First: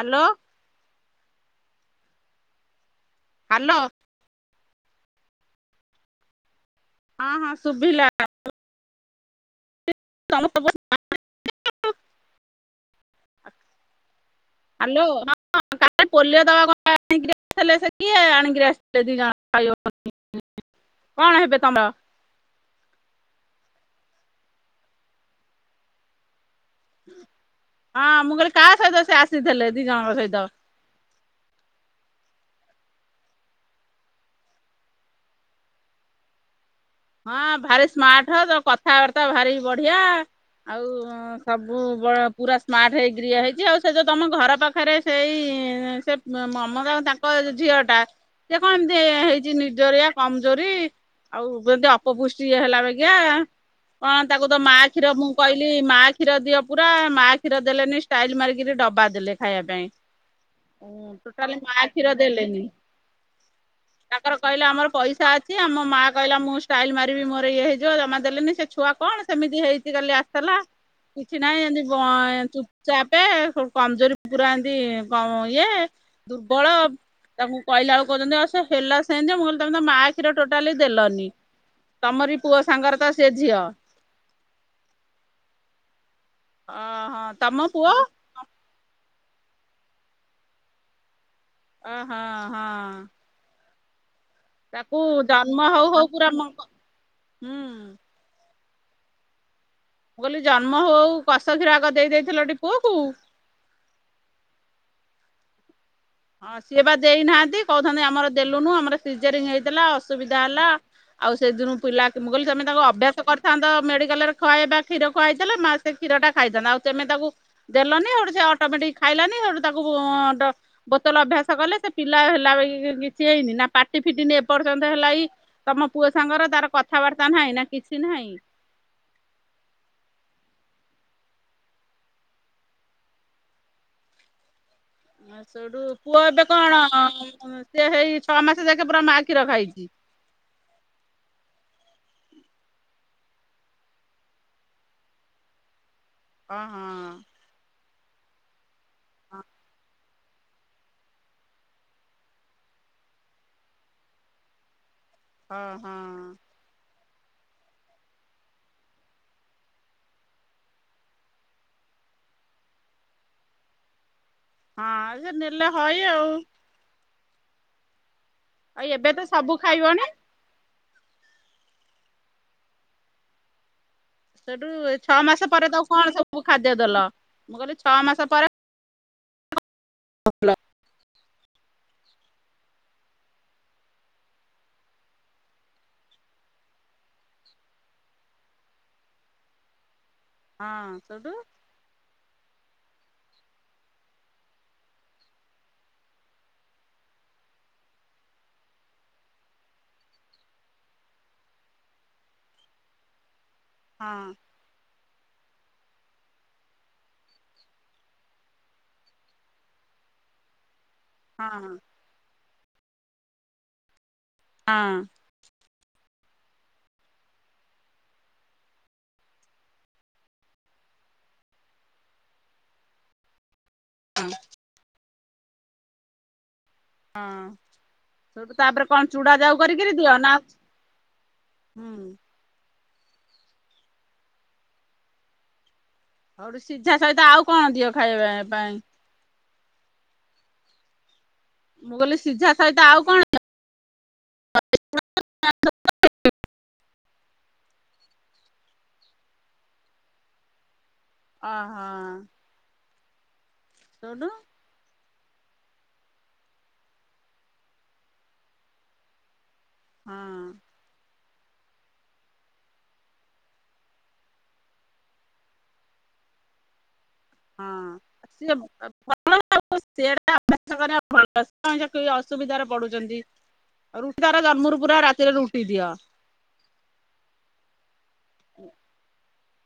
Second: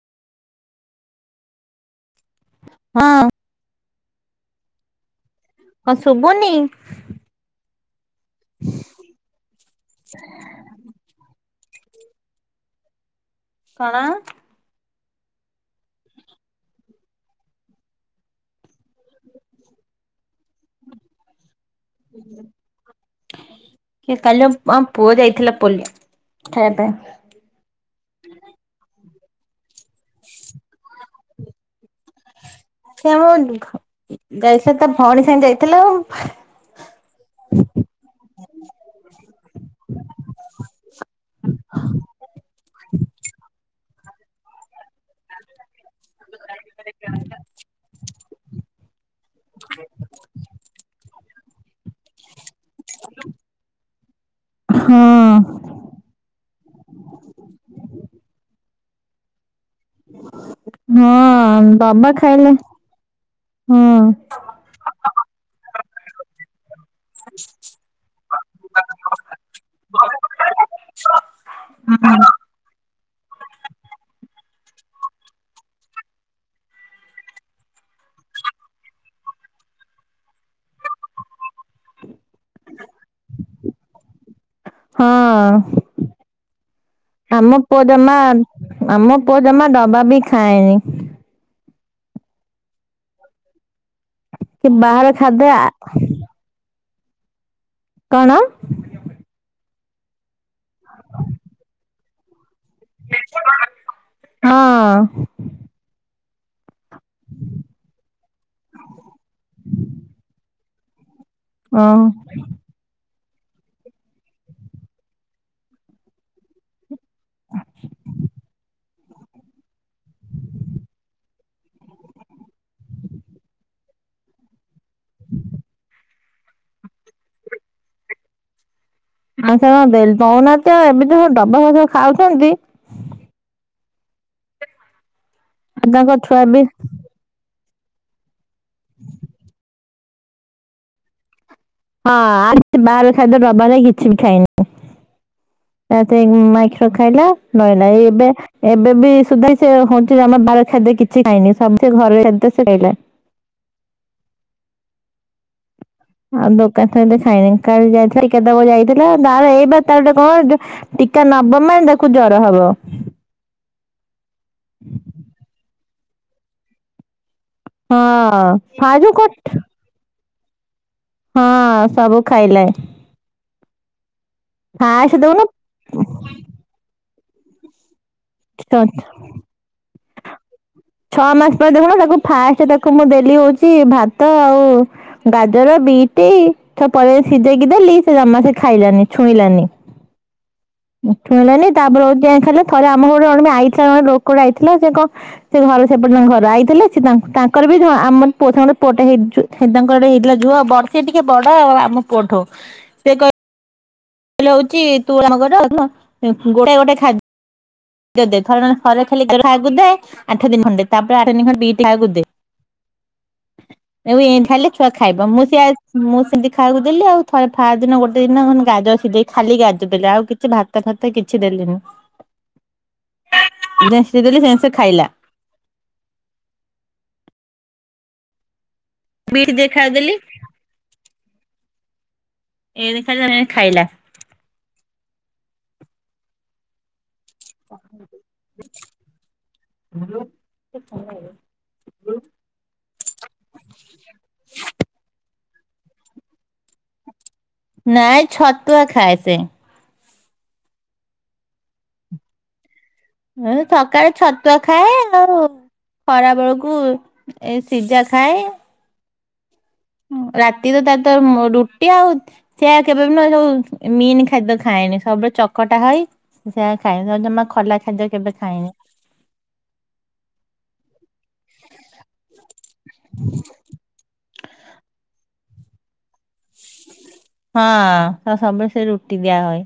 Hello. ହଁ। ହଁ ଶୁଭୁନି। ହଁ ହଁ ସୁଭିଲା। [unintelligible] [unintelligible] କଣ? ହାଲୋ ହଁ ଅ। କାଲି ପୋଲିଓ ଦବାକୁ ଆଣିକିରି ଆସିଥିଲେ ସେ କିଏ ଆଣିକିରି ଆସିଥିଲେ ଦି ଜଣ ଇଅ କଣ ହେବେ ତମର? କିଏ କାଲି ଆ ଆମ ପୁଅ ଯାଇଥିଲା ପୋଲିଅ ହଁ ମୁଁ କହିଲି କାହା ସହିତ ସିଏ ଆସିଥିଲେ ଦିଜଣଙ୍କ ସହିତ? ସିଏ ଆମ ଖ ଯାଇଥିଲେ ତା ଭୋଉଣୀ ସାଙ୍ଗରେ ଯାଇଥିଲେ। ହଁ ଭାରି ସ୍ମାର୍ଟ ହୋ ତୋ କଥାବାର୍ତ୍ତା ଭାରି ବଢିଆ। ଆଉ ସବୁ ବଳ ପୁରା ସ୍ମାର୍ଟ ହେଇକିରି ଇଏ ହେଇଚି ଆଉ ସେ ଯୋଉ ତମ ଘର ପାଖରେ ଆଛା ଏଁ ସେ ଉମ୍ ମମତାଙ୍କ ତାଙ୍କ ଝିଅଟା ସିଏ କଣ ଏମତି ହେଇଚି ନିର୍ଜରିଆ କମଜୋରି ଆଉ ବି ଏମତି ଅ ଅପପୁଷ୍ଟି ହେଲା ବାଗିଆ। କଣ ତାକୁ ତ ମାଆ ହଁ କ୍ଷୀର ମୁଁ କହିଲି ମାଆ କ୍ଷୀର ଦିଅ ପୁରା ମାଆ କ୍ଷୀର ଦେଲେନି ଷ୍ଟାଇଲ ମାରିକିରି ଡ ଖାଇବା ପାଇଁ ଉଁ ଟୋଟାଲି ହଁ ମାଆ ବାବା କ୍ଷୀର ଖାଇଲେ ଦେଲେନି। ହଁ ତାଙ୍କର କହିଲେ ଆମର ପଇସା ଅଛି ଆଉ ମୋ ମାଆ କହିଲା ମୁଁ ଷ୍ଟାଇଲ ମାରିବି ମୋର ଇଏ ହେଇଯିବ ଜମା ଦେଲେନି ସିଏ ଛୁଆ କଣ ସେମିତି ହେଇଚି କାଲି ଆସିଥେଲା। କିଛି ନାଇଁ ଏମିତି ବଏଁ ଚୁପ ଚାପେ ହୋଉ କମଜୋରି ପୁରା ଏମ ତି କମ ଇଏ ଦୁର୍ବଳ ତାଙ୍କୁ କହିଲା ବେଳକୁ କୋହୁଚନ୍ତି ଆଉ ସେ ହେଲା ସେମତି ଆଉ ମୁଁ କହିଲି ତମେ ତ ମାଆ କ୍ଷୀର ଟୋଟାଲି ଦେଲନି। ତମରି ପୁଅ ସାଙ୍ଗରେ ତ ସେ ଝିଅ। ହଁ ଅ ହଁ ଆମ ତମ ପୁଅ ଜମା ଆମ ପୁଅ ଜମା ଡବା ବି ଖାଏନି। ଓ ହଁ ହଁ। କି ତାକୁ ବାହାର ଖାଦ୍ୟ ଜନ୍ମ ହୋଉ ହୋଉ ପୁରା ମକ କଣ? ମୁଁ କହିଲି ଜନ୍ମ ହୋଉ ହୋଉ କଷ କ୍ଷୀର ଆଗ ଦେଇଥିଲ ଟି ହଁ। ହଁ ସିଏ ପା ଦେଇନାହାନ୍ତି କହୁଛନ୍ତି ଆମର ଦେଲୁନୁ ଆମର ସିଜରିଂ ହେଇଥିଲା ଅସୁବିଧା ହେଲା। ଆଉ ସେଦିନୁ ପିଲା କି ମୁଁ କହିଲି ତମେ ତାଙ୍କୁ ଅଭ୍ୟାସ କର ଥାନ୍ତ ମେଡିକାଲରେ ଖୁଆଇବା କ୍ଷୀର ଖୁଆଇଥିଲେ ମାଆ ସେ କ୍ଷୀରା ଖାଇଥାନ୍ତା ଆଉ ତେମେ ତାକୁ ଦେଲନି ହେଠୁ ସେ ଅଟୋମେଟିକ ଖାଇଲାନି ହେଠୁ ତାକୁ ଡ ବୋତଲ ଅଭ୍ୟାସ କଲେ ସେ ପିଲା ହେଲା ବାଗିକି କିଛି ହେଇନି ନା ପାଟି ଫିଟିନି ଏପର୍ ଏପର୍ଯ୍ୟନ୍ତ ହେଲା ଏଇ ତମ ପୁଅ ସାଙ୍ଗର ତାର କଥାବାର୍ତ୍ତା ନାହିଁ ନା କିଛି ନାହିଁ। ମୁଁ ସେୟା ଦେଲି ଦୋଉନାହାନ୍ତି ଆଉ ଏମିତି କଁ ଡବା ଫବା ଖାଉଚନ୍ତି ଆଉ ସେଉଠୁ ତାଙ୍କ ପୁଅ ଛୁଆ ଏବେ ବି କଣ ସିଏ ହେଇ ଛଅ ମାସ ଯାକେ ପୁରା ମା କ୍ଷୀର ଖାଇଛି। ହଁ ଆ ବାହାର ଖାଦ୍ୟ ଡବାର କିଛି ବି ଖାଇନି। ଏ ତ ଏଉ ହଁ ମାଆ କ୍ଷୀର ହଁ ଖାଇଲା ନାଇ ନାଇ ଏବେ ଏବେ ବି ସୁଧା ସିଏ ହୋଉ ଆମ ବାର ଖାଦ୍ୟ କିଛି ଖାଇନି ସବୁ ସେ ଘର ଖାଦ୍ୟ ସିଏ ଖାଇଲା। ହଁ ହଁ। ଆଉ ଦୋକାନ ଥ ଏବେ ଖାଇନି କାଲି ଯାଇଥିଲା ଟିକା ଦବାକୁ ଯାଇଥିଲା ବାହାର ଏଇ ପା ତାର ଗୋଟେ କଣ ଯୋଉ ଟିକା ନବ ମାନେ ତାକୁ ଜର ହବ। ହଁ ସେ ନେଲେ ହଇ ଆଉ। ହଁ ଆଉ ସାର ଏବେ ଯୋଉ ତ ସବୁ କଥୁ ଖାଇବଣି ହଁ ସବୁ ଖାଇଲେ। ସେଠୁ ଏଇ ଛଅ ମାସ ପରେ ତାକୁ କଣ ସବୁ ଖାଦ୍ୟ ଦେଲ ମୁଁ କହିଲି ଛଅ ମାସ ପରେ ଛଅ ମାସ ପରେ ଦେଖୁନ ତାକ ଫାଷ୍ଟେ ତାକୁ ମୁଁ ଦେଲି ହୋଉଚି ଭାତ ଆଉ ଗାଜର ବିଟି ତାପ ସିଝେଇକି ଦେଲି ସେ ଜମା ସେ ଖାଇଲାନି ଛୁଇଁଲାନି। ହଁ ସେଠୁ ମୁଠେ ହେଲାନି ତାପରେ ଆଉ ଆଇଁ କିଏ ଖାଇଲେ। ଥରେ ଆମ ଘଡୁକୁ ତୁମେ ଆଇଥିଲା ଜଣେ ଲୋକଟା ଆଇଥିଲା ସେ କଣ ସେ ଘର ସେପଟେ ତାଙ୍କ ଘର। ଆଇଥିଲେ ସିଏ ତା ତାଙ୍କର ବୀ ଧ-ଆମର ପୁଅ ସାଙ୍ଗରେ ଗୋଟେ ପୁଅଟେ ହେଇ ଚୁ-ହେଇ ତାଙ୍କର ହେଇଥିଲା ଝୁଅ ବର୍ଷେ ଟିକେ ବଡ ଆମ ପୁଅଠୁ। ସେ କ ହଁ ହିଲା ହଉଚି ତୁ ଆମ ଘର [inaudible] ଏ ଉଁ, ଗୋଟେ ଗୋଟେ ଖାଦ ଦ୍ୟ ଦେ। ଥରେ ନନ ଥରେ ଖାଲି [inaudible] ଖାଇବାକୁ ଦେ ଆଠ ଦିନ ଖଣ୍ଡେ। ତାପରେ ଆଠ ଦିନ ହଁ ଖଣ୍ଡେ ହଁ ବିଟ୍ ଖାଇବାକୁ ଦେ। ଏବି ଖାଇଲେ ଛୁଆ ହଁ ଖାଇବ ମୁଁ ସେୟା ମୁଁ ସେମିତି ଖାଇବାକୁ ଦେଲି। ଆଉ ଥରେ ଫା ଦିନ ଗୋଟେ ଦିନ [unintelligible] ଗାଜର ସିଜେଇ ଖାଲି ଗାଜର ଦେଲି। ଆଉ କିଛି ଭାତ ଭାତ କିଛି ଦେଲିନି। ଯେନସି ଦେଲି ସେମ ସେ ଖାଇଲା। ହଁ ସେଉଠୁ ତାପରେ କଣ ଚୁଡା ବିଟ୍ ଯାଉ ଦେ କରିକିରି ଖାଇଦେଲି ଦିଅ ନା ହଁ। [unintelligible] ଖାଇଲା ସେ ଖାଇଲା। ହଉଠୁ ସିଝା ସହିତ ଆଉ କଣ ଦିଅ ଖାଇବା ପାଇଁ? ସେ [unintelligible] ମୁଁ କହିଲି ସିଝା ସହିତ ଆଉ କଣ [inaudible] ନାଇଁ ଛତୁଆ ଖାଏ ସେ। ଓ, ହଁ। ଏହେ ସକାଳେ ଛତୁଆ ଖାଏ। ତାର ଖରା ବେଳକୁ ଏ ସିଜା ଖାଏ। ହଁ ରାତିରେ ତା ତାର ମୋ ରୁଟି ଆଉ ସେଆ କେବେ ବି ନ ଯୋଉ ଏ ମିନ ଖାଦ୍ୟ ଖାଏନି। ସବୁବେଳେ ଚକଟା ହୋଇ ସେୟା ଖାଏ। ତ ଜମା ଖୋଲା ହଁ ଖାଦ୍ୟ କେବେ ସିଏ ଖାଇନି। ଭଲ ଆଉ ସେଟା ଭଲ ତୋମେ ଯେ କି ଅସୁବିଧାରେ ପଡୁଚନ୍ତି। ରୁଟି ତାର ଜନ୍ମରୁ ପୁରା ରାତିରେ ରୁ ପିଇଦିଅ। ହଁ ତ ସବୁବେଳେ ସେ ରୁଟି ଦିଆ ହଏ।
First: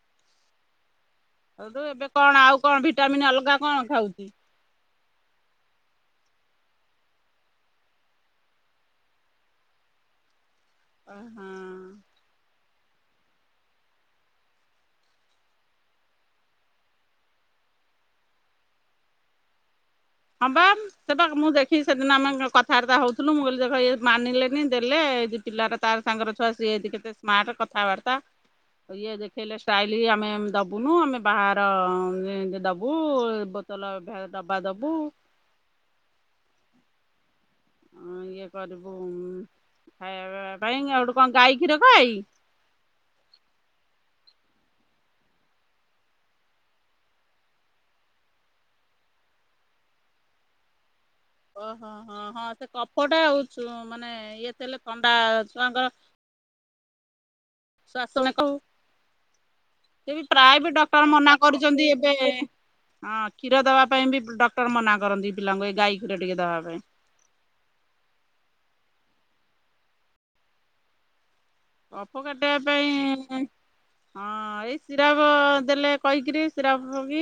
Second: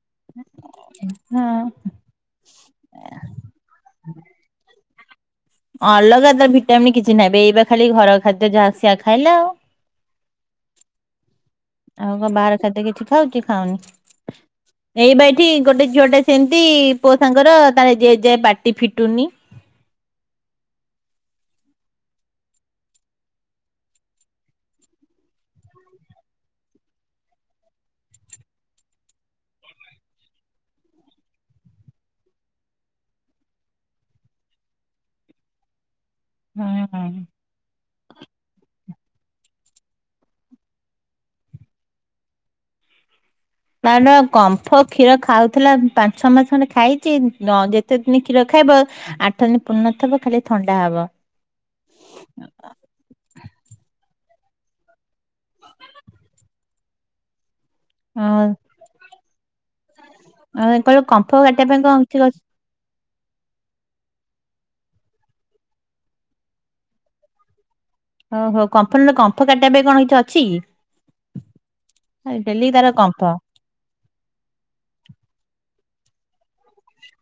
ନା [unintelligible] ସଉଠୁ ଏବେ କଣ ଆଉ କଣ ଭିଟାମିନ୍ ଅଲଗା କଣ ଖାଉଚି? ଅଲଗା ତ ଭିଟାମନ୍ କିଛି ନାହିଁ ବେ ଏଇ ବା ଖାଲି ଘର ଖାଦ୍ୟ ଯାହା ସେଆ ଖାଇଲା। ଓ ହଁ। ଆଉ କଣ ବାହାର ଖାଦ୍ଯ କିଛି ଖାଉଚି ଖାଉନି। ଏଇ ବା ଏଠି ଗୋଟେ ଝିଅଟେ ସେମିତି ପୁଅ ସାଙ୍ଗର ତାର ଏ ଯେ ଯେ ପାଟି ଫିଟୁନି। ହଁ ବାମ୍ ସେ ତ ମୁଁ ଦେଖିକି ସେଦିନ ଆମେ ଗ-କଥାବାର୍ତ୍ତା ହଉଥୁଲୁ ମୁଁ କହିଲି ଦେଖ ଏ ମାନିଲେନି ଦେଲେ ଏଇ ଯେ ପିଲାର ତାର ସାଙ୍ଗର ଛୁଆ ସିଏ ଯେ କେତେ ସ୍ମାର୍ଟ କଥାବାର୍ତ୍ତା ଇଏ ଦେଖେଇଲେ ଷ୍ଟାଇଲ ଆମେ ଦବୁନୁ ଆମେ ବାହାର ଇ- ଯେ ଦବୁ ବ ତଲ ଭେ-ଡବା ଦବୁ। ହୁଁ। ଅଁ, ଇଏ କରିବୁ ଉଁ,। ଏ ଖାଇବା ପିଇବା ପାଇଁକି ଆଉ ହେଠୁ କଣ ଗାଈ କ୍ଷୀର ଖାଏ କି? ହ କାରଣ କମ୍ଫ କ୍ଷୀର ଖାଉଥିଲା ପାଞ୍ଚ ଛଅ ମାସ ଖଣ୍ଡେ ଖାଇଚି। ଦ- ଯେତେ ଦିନ କ୍ଷୀର ଖାଇବ ଆଠ ଦିନ ପୂର୍ ନଥିବ ଖାଲି ଥଣ୍ଡା ହବ। ଓ, ହଁ, ହଁ, ହଁ ସେ କଫଟା ଆଉ। ସୁ ମାନେ ଇଏ ତେଲ ଥଣ୍ଡା ଛୁଆଙ୍କର। ଶ୍ବାସନେ ଆଉ କହୁ। ସିଏ ବି ପ୍ରାୟ ବି ଆଉ କହିଲ ଡକ୍ଟର କମ୍ଫ ମନା କାଟିବା ପାଇଁ କରିଛନ୍ତି କଣ ଏବେ କିଛି ଅଛି ହଁ କ୍ଷୀର ଦବା ପାଇଁ ବି ଡକ୍ଟର ମନା କରନ୍ତି ପିଲାଙ୍କୁ ଏ ଗାଈ କ୍ଷୀର ଟିକେ ଦବା ପାଇଁ। ଓହୋ କମ୍ଫନ କମ୍ଫ କାଟିବା ପାଇଁ କଣ କିଛି ଅଛିକି? କଫ କାଟିବା ପାଇଁ ହଁ ଏଇ ସିରାପ ଦେଲେ କହିକିରି ସିରାପ ବି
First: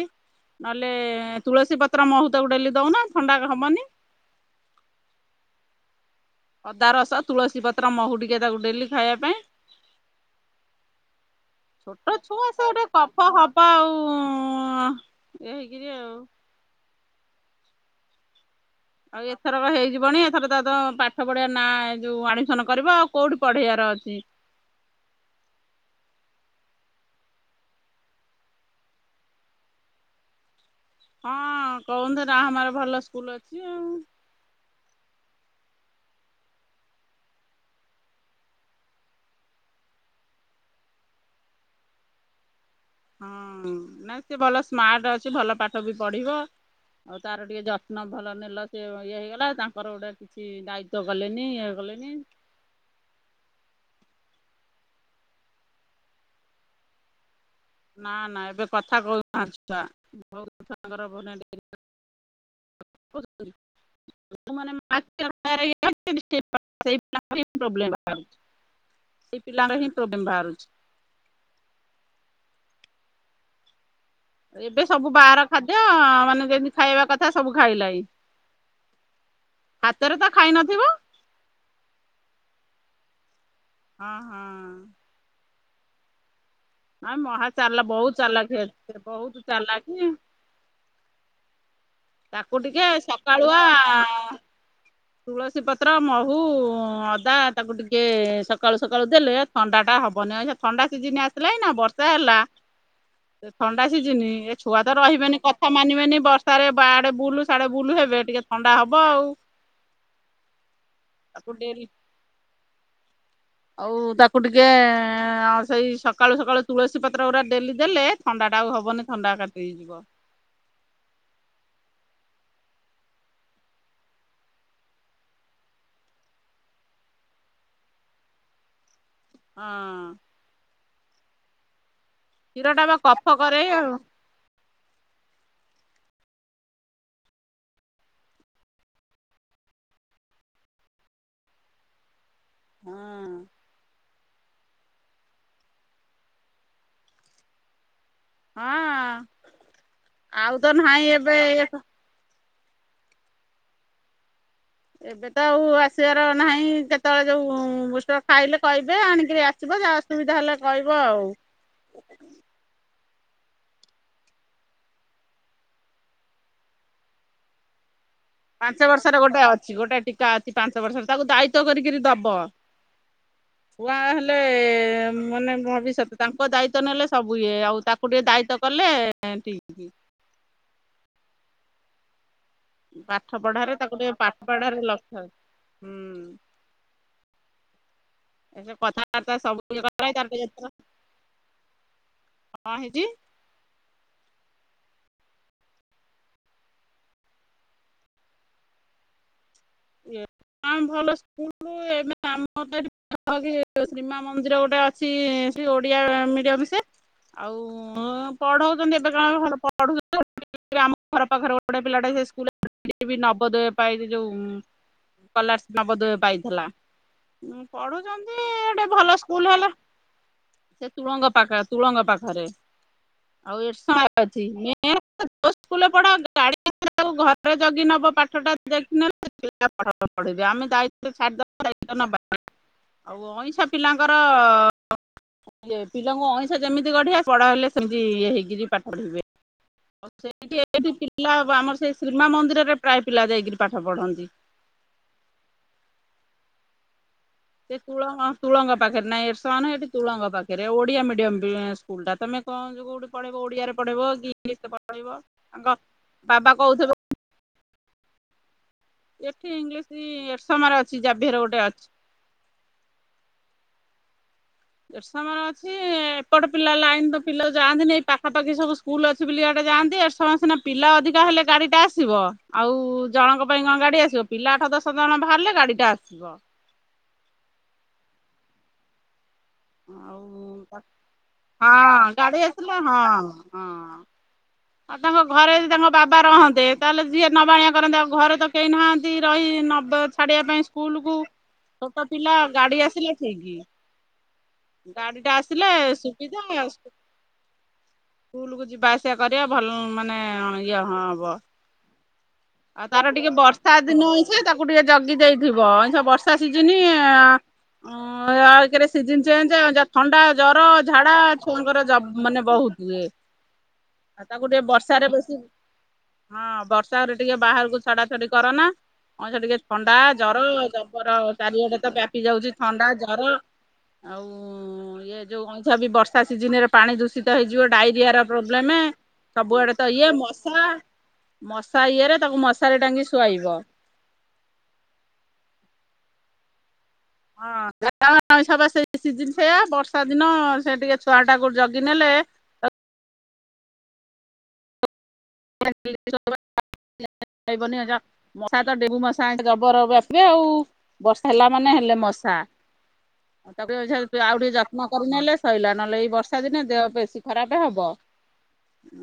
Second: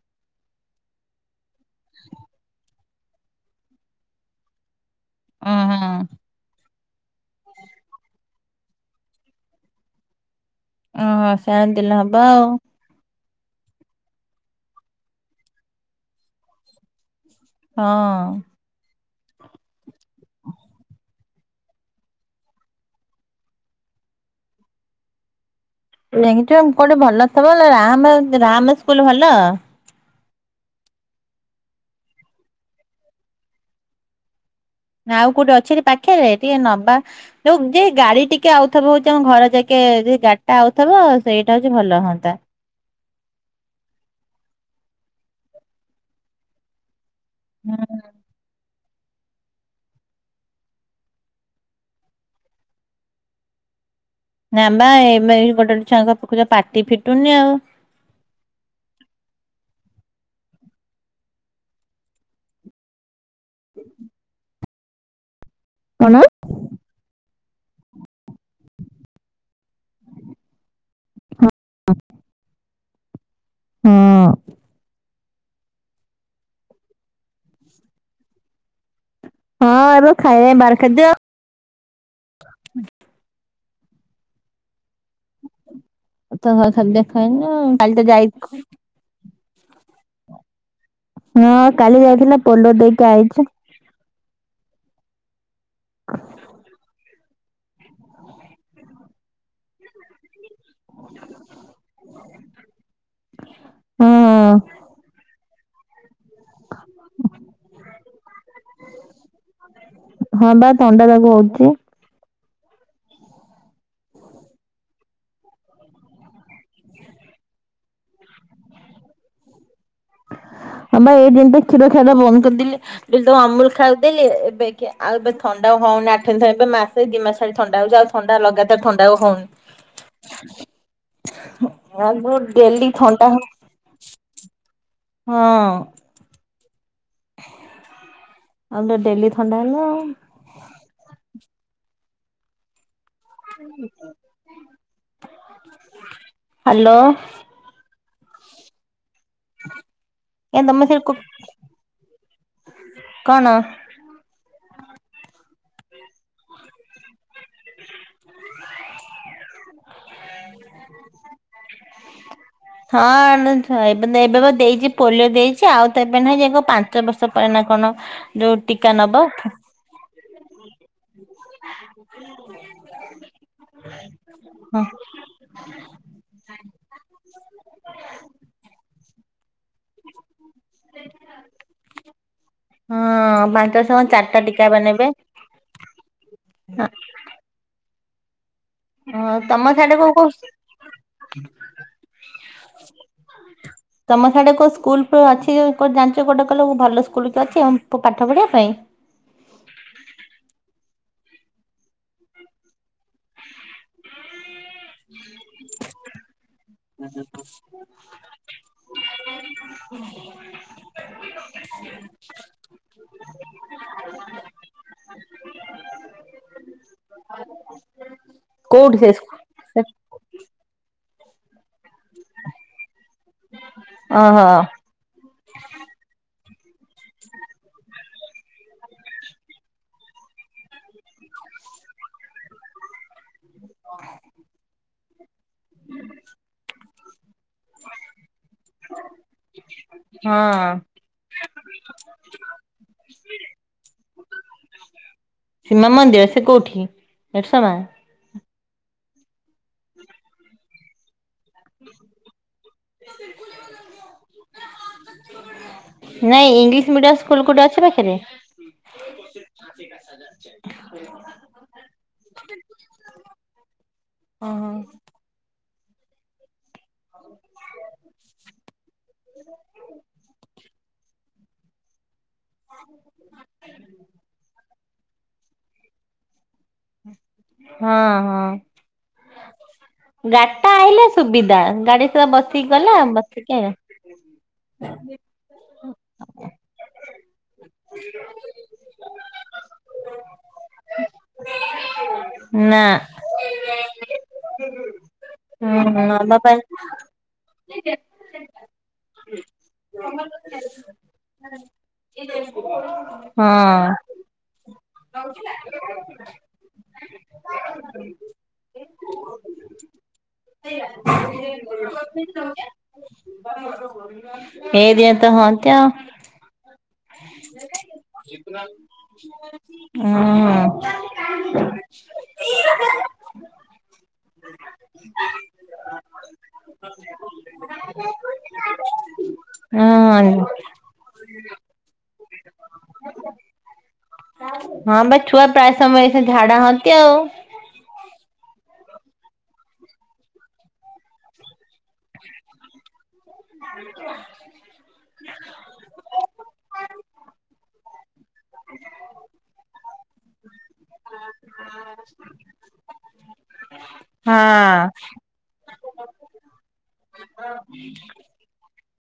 ନହେଲେ ତୁଳସୀ ପତ୍ର ମହୁ ତାକୁ ଡେଲି ଦଉନ ଥଣ୍ଡା ହବନି। [inaudible] ହୁଁ ଅଦା ରସ, ତୁଳସୀ ପତ୍ର, ମହୁ ଟିକେ ତାକୁ ଡେଲି ଖାଇବା ପାଇଁ ଓହୋ ସେୟା ଦେଲେ ହବ ଆଉ। ହଁ ହବ ଆଉ ଅଁ ଇଏ ହେଇକିରି ଆଉ। ହଁ। ଆଉ ଏଥରକ ହେଇଯିବଣି ଏଥର ତା ତ ପାଠ ପଢିଆ ନା ଯୋଉ ଆଡମିସନ କରିବ ଆଉ କୋଉଠି ପଢେଇବାର ଅଛି? [inaudible] ଲେଂଚୁମ୍ କୋଉଠି ଭଲ ଥବ ଲେ ରାମେ ରାମେ ସ୍କୁଲ ଭଲ ହଁ କହୁନ୍ତୁ ରାହାମାରେ ଭଲ ସ୍କୁଲ ଅଛି ଆଉ। ନା ଆଉ କୋଉଠି ଅଛି କି ପାଖରେ? ଟିକେ ନବା ଯୋଉ ଯେ ଗାଡି ଟିକେ ଆଉଥବ ହଉଛି ଆମ ଘର ଯାକେ। ଏ ଯଇ ଗାଡିଟା ଆଉଥବ ସେଇଟା ହଉଛି ଭଲ ହଅନ୍ତା। ହଁ ନାଇଁ ସେ ଭଲ ସ୍ମାର୍ଟ ଅଛି। ଭଲ ପାଠ ବି ପଢିବ। ଆଉ ତାର ଟିକେ ଯତ୍ନ ଭଲ ନେଲ ସେ ଇଏ ହେଇଗଲା ତାଙ୍କର ଗୋଟେ କିଛି ଦାୟିତ୍ଵ କଲେନି ଇଏ କଲେନି ନାଁ ପା ଏଇ ଗୋଟେ ଗୋଟେ ଛୁଆଙ୍କ ଦେଖୁଚ ପାଟି ଫିଟୁନି ଆଉ। ନା ନା ଏବେ କଥା କହୁନାହାନ୍ତି ଛୁଆ ବହୁତ ଛୁଆଙ୍କର [unintelligible] ଡେରିରେ [inaudible] [unintelligible] [unintelligible] ସେଇ ପିଲାଙ୍କର କଣ? ହିଁ ପ୍ରୋବ୍ଲେମ୍ ବାହାରୁଚି। ସେଇ ପିଲାର ହିଁ ପ୍ରୋବ୍ଲେମ୍ ବାହାରୁଛି। ହଁ ଏବେ ସବୁ ବାହାର ଖାଦ୍ୟ ମାନେ ଯେମିତି ଖାଇବା କଥା ସବୁ ଖାଇଲା ଏଇ। ହଁ ଏବେ ଖାଇବା ବାର ଖାଦ୍ୟ ହଁ ହଁ। ତହ ଖାଲି ଆ ମହା ଦେଖାହେଇନୁ କାଲି ତ ଯାଇଥ ଚାଲାଖୀ। ହଁ କାଲି ଯାଇଥିଲା ତାକୁ ପୋଲ ଟିକେ ଦେଇକି ଆଇଛି ସକାଳୁଆ ତୁଳସୀ ପତ୍ର ମହୁ ଅଦ୍ ଦା ତାକୁ ଟିକେ ସକାଳୁ ସକାଳୁ ଦେଲେ ଥଣ୍ଡା ଟା ହବନି ଅହିକା ଥଣ୍ଡା ସିଜିନ୍ ଆସିଲା ଇନା ବର୍ଷା ହେଲା ସେ ଥଣ୍ଡା ସିଜିନି ଏ ହଁ ଛୁଆ ତ ରହିବେନି କଥା ମାନିବେନି ବର୍ଷ ଆଡେ ବୁଲୁ ସାଡେ ବୁଲୁ ହେବେ ଟିକେ ଥଣ୍ଡା ହବ ଆଉ। ହଁ ବା ଥଣ୍ଡା ତାକୁ ହଉଛି। ଆଉ ତାକୁ ଟିକେ ଅ ସେଇ ସକାଳୁ ସକାଳୁ ତୁଳସୀ ପତ୍ର ଗୁରା ଡେଲି ଦେଲେ ଥଣ୍ଡା ଣ୍ଡା ଆଉ ହବନି ଥଣ୍ଡା କାଟି ହେଇଯିବ। ହଁବା ଏଇ ଦିନ୍ ଟେ କ୍ଷୀର ଖିଆଟା ବନ୍ଦ କଦେଲି ଦେଲି ତାକୁ ଅମୁଲ ଖାଇବାକୁଦେଲି ଏବେ କିଏ ଆଉ ଏବେ ଥଣ୍ଡା ହଉନି ଆଠ ଦିନରେ ଥରେ ଏବେ ମାସେ ଦି ମାସ ଖାଲି ଥଣ୍ଡା ହଉଛି। ଆଉ ଥଣ୍ଡା ଲଗାତାର ଥଣ୍ଡା ଆଉ ହଉନି। ହଁ ଆଗୁରୁ କ୍ଷୀର ଟା ଡେଲି ବା ଥଣ୍ଡା କଫ ହବ କରେ ଆଉ ହଁ। ଆଉତ ଡେଲି ଥଣ୍ଡା ହେଲା ଆଉ। ହଁ ହାଲୋ। ହଁ ଆଉ ଏ ତ ତମେ ସେ କୁ ନାହିଁ ଏବେ ଏୟାତ କଣ? ଏବେ ତ ଆଉ ଆସିବାର ନାହିଁ ଯେତେବେଳେ ଯୋଉ ବୁଷ୍ଟର ଖାଇଲେ କହିବେ ଆଣିକିରି ଆସିବ ଯା ଅସୁବିଧା ହେଲେ କହିବ ଆଉ। ହଁ ଆମେ ଏବେ ତ ଏବେ କ ଦେଇଛି ପୋଲିଓ ଦେଇଛି ଆଉ ତ ଏବେ ନାଇଁ ଯଇ କ ପାଞ୍ଚ ବର୍ଷ ପରେ ନା କଣ। ଯୋଉ ପାଞ୍ଚ ଟୀକା ନବ ବର୍ଷରେ ଗୋଟାଏ ଅଛି ଗୋଟାଏ ଟୀକା ଅଛି ପାଞ୍ଚ ବର୍ଷରେ ତାକୁ ଦାୟିତ୍ବ କରିକରି ଦବ। ଛୁଆ ହେଲେ ହଁ ମାନେ ଭବିଷ୍ୟତ ତାଙ୍କ ଦାୟିତ୍ୱ ନେଲେ ସବୁ ହୁଏ ଆଉ ତାକୁ ଟିକେ ଦାୟିତଵ କଲେ ପାଠ ପାଞ୍ଚ ପଢାରେ ବର୍ଷ ତାକୁ ଟ ଚାରିଟା ପାଠ ଟୀକା ବା ପଢାରେ ନେବେ। ଲକ୍ଷ ହୁଁ ଏ କଥାାର୍ତା ହଁ ତମ ସବୁ ସାଡେ କରାର କୋଉ କୋଉ ଯ ତମ ଖଡେ କ ସ୍କୁଲ ଅଛି ଜାଣିଛ କୋଟେ କଲେ ଭଲ ସ୍କୁଲ କି ଅଛି ଆ ପାଠ ପଢିବା ପାଇଁ। ପରୁ ଏ ଆମ ତ ଏଠି କି ଶ୍ରୀମା ମନ୍ଦିର ଗୋଟେ ଅଛି ସେ ଓଡିଆ ମିଡିଅସେ ଆଉ ପଢଉଛନ୍ତି ଏବେ କଣ ଭଲ ପଢୁଛନ୍ତି ଏଥିପାଇଁ ଆମ ଘର ପାଖରେ ଗୋଟେ ପିଲାଟେ ସେ ସ୍କୁଲ ବି ନବଦୟ ପାଇଁ ଯୋଉଁ। କଲାର୍ସ ନବଦୟ ପାଇଥିଲା ଉଁ ପଢ଼ୁ ଉଁ ସେ ଗୋଟେ କୋଉଠି ସେ ଭଲ ସ୍କୁ ସ୍କୁଲ୍ ହେଲା ସେ ସେ ତୁଳଙ୍ଗ ପାଖରେ। ତୁଳଙ୍ଗ ପାଖରେ ଆଉ ଏ ଓହୋ [inaudible] ଯୋଉ ସ୍କୁଲ୍ରେ ପଢ଼ ଗାଡ଼ି ଆଉ ଘରେ ଜଗି ନବ ପାଠ ଟା ଦେଖିନେଲେ। ପିବ ଆମେ ଯାଇି ଦ ନବାନି ଆଉ ଅଇଁଂସା ପିଲାଙ୍କର ପିଲାଙ୍କୁ ଅଇଁସା ଯେମିତି ଗଢ଼ିଆ ସେ ବଡ଼ ହେଲେ ସେମିତି ଇଏ ହେଇକିରି ପାଠ ପଢ଼ିବେ। ହଁ ସେଠି ଏଠି ପିଲା ଆମର ସେଇ ଶ୍ରୀମା ମନ୍ଦିରରେ ପ୍ରାୟ ପିଲା ଯାଇକିରି ପାଠ ପଢ଼ନ୍ତି। ସୀମା ମନ୍ଦିର ସେ କୋଉଠି। ଏରସମା ସେ ତୁଳଙ୍ଗ ତୁଳଙ୍ଗ ପାଖରେ ନା ଏସାନ ଏଠି ତୁଳଙ୍ଗ ପାଖରେ ଓଡିଆ ମିଡିୟମ ସ୍କୁଲ ଟା ତମେ କଣ କୋଉଠି ପଢ଼େଇ ଓଡିଆରେ ପଢେଇବ କି ଇଂଲିଶ ରେ ପଢ଼େଇବ ନାଇଁ ଇଂଲିଶ ମିଡିୟ ସ୍କୁଲ ଗୋଟେ ଅଛି ପାଖରେ ଏଠି ଇଂଲିଶ ଏଠ ସମୟରେ ଅଛି ଜାଭର ଗୋଟେ ଅଛି ହଁ। ଦେର୍ଶ ମାନ ଅଛି ଏପଟ ପିଲା ଲାଇନ ର ପିଲାକୁ ଯାନ୍ତିନି ପାଖାପାଖି ସୁ ସ୍କୁଲ ଅଛି ବୋଲି ଗଆଡେ ଯାଆନ୍ତି ସମେିନା ପିଲ ଅଧି ଅଧିକା ହେଲେ ଗାଡି ଟା ଆସିବ ଆଉ ଜଣଙ୍କ ପାଇଁ କଣ ଗାଡି ଆସିବ ପିଲାଠା ଆଠ ଦଶ ଜଣ ବାହାରିଲେ ଗାଡି ଟା ଆସିବ ହଁ ହଁ ଆଉ ଗାଡ଼ି ଟା ଆଇିଲେ ସୁବିଧା ଗାଡି ହଁ ସା ବସିକି ଆସିଲେ ହଁ ଗଲା ବସିକି ହଁ। ଆଇଲା ଆଉ ତାଙ୍କ ଘରେ ଯଦି ତାଙ୍କ ବାବା ରହନ୍ତେ ତାହେଲେ ସିଏ ନବାଣିଆ କରନ୍ତିେ ଆଉ ଘରେ ତ କେହି ନାହାନ୍ତି ରହି ନବେ ଛାଡିବା ପାଇଁ ସ୍କୁଲ କୁ ଛୋଟ ପିଲା ଗାଡ଼ି ନା ଆସିଲା ଠିକ୍ ଗାଡି ଟା ଆସିଲେ ହୁଁ ନବା ସୁବିଧା ପାଇଁ ସ୍କୁଲ କୁ ଯିବା ଆସିବା। କରିବା ଭଲ ମାନେ ଇଏ ହଁ ହବ। ଆଉ ତାର ଟିକେ ବର୍ଷା ହଁ ଦିନ ଅଇଛ ତାକୁ ଟିକେ ଜଗି ଦେଇଥିବ ଛ ବର୍ଷା ବର୍ଷା ସିଜିନ୍ ଓଉ ସିଜ ଚଞ୍ଜ ଥଣ୍ଡା ଜର ଝାଡା ଛୁଆଙ୍କର ମାନେ ବହୁତ୍ ଆଉ ତାକୁ ଟିକେ ଏଇ ବର୍ଷ ଦିନ ତ ବେଶୀ ହନ୍ତି ଆଉ। ହଁ ବର୍ଷାରେ ଟିକେ ବାହାରକୁ ଛଡା ଛଡି କରନା କଁ ସେ ଟିକେ ଥଣ୍ଡା ହୁଁ ଜର ଜର ଚାରିଆଡେ ତ ବ୍ୟାପି ଯାଉଛି ଥଣ୍ଡା ଜର ଆଉ ଇ ଯୋଉ ଅଇଛ ବି ବର୍ଷା ସିଜିନରେ ପାଣି ଦୂଷିତ ହେଇଯିବ ଡାଇରିଆ ର ପ୍ରୋବ୍ଲେମ୍ ସବୁଆଡେ ତ ଇଏ ହଁ ମଶା ମଶା ଇଏରେ ତାକୁ ମଶାରେ ଟାଙ୍ଗି ଶୁଆଇବ ଝାଡ଼ା ହ ହଁ ସେ ବର୍ଷା ଦିନ ସେ ଟିକେ ଛୁଆ ଟା ଗୋ ଜଗ କିି ନହେଲେ ଆ ମଶା ତ ଡେଙ୍ଗୁ ମଶା ଯବର ଏବେ ଆଉ ବର୍ଷା ହେଲା ମାନେ ହେଲେ ମଶା ଆଉ ତାକୁ ଆଉ ଟିକେ ଯତ୍ନ ହଁ। କରିନେଲେ ସଇଲା ନହେଲେ ଏଇ ବର୍ଷା ଦିନେ ଦେହ ବେଶୀ ଖରାପ ହବ। [inaudible]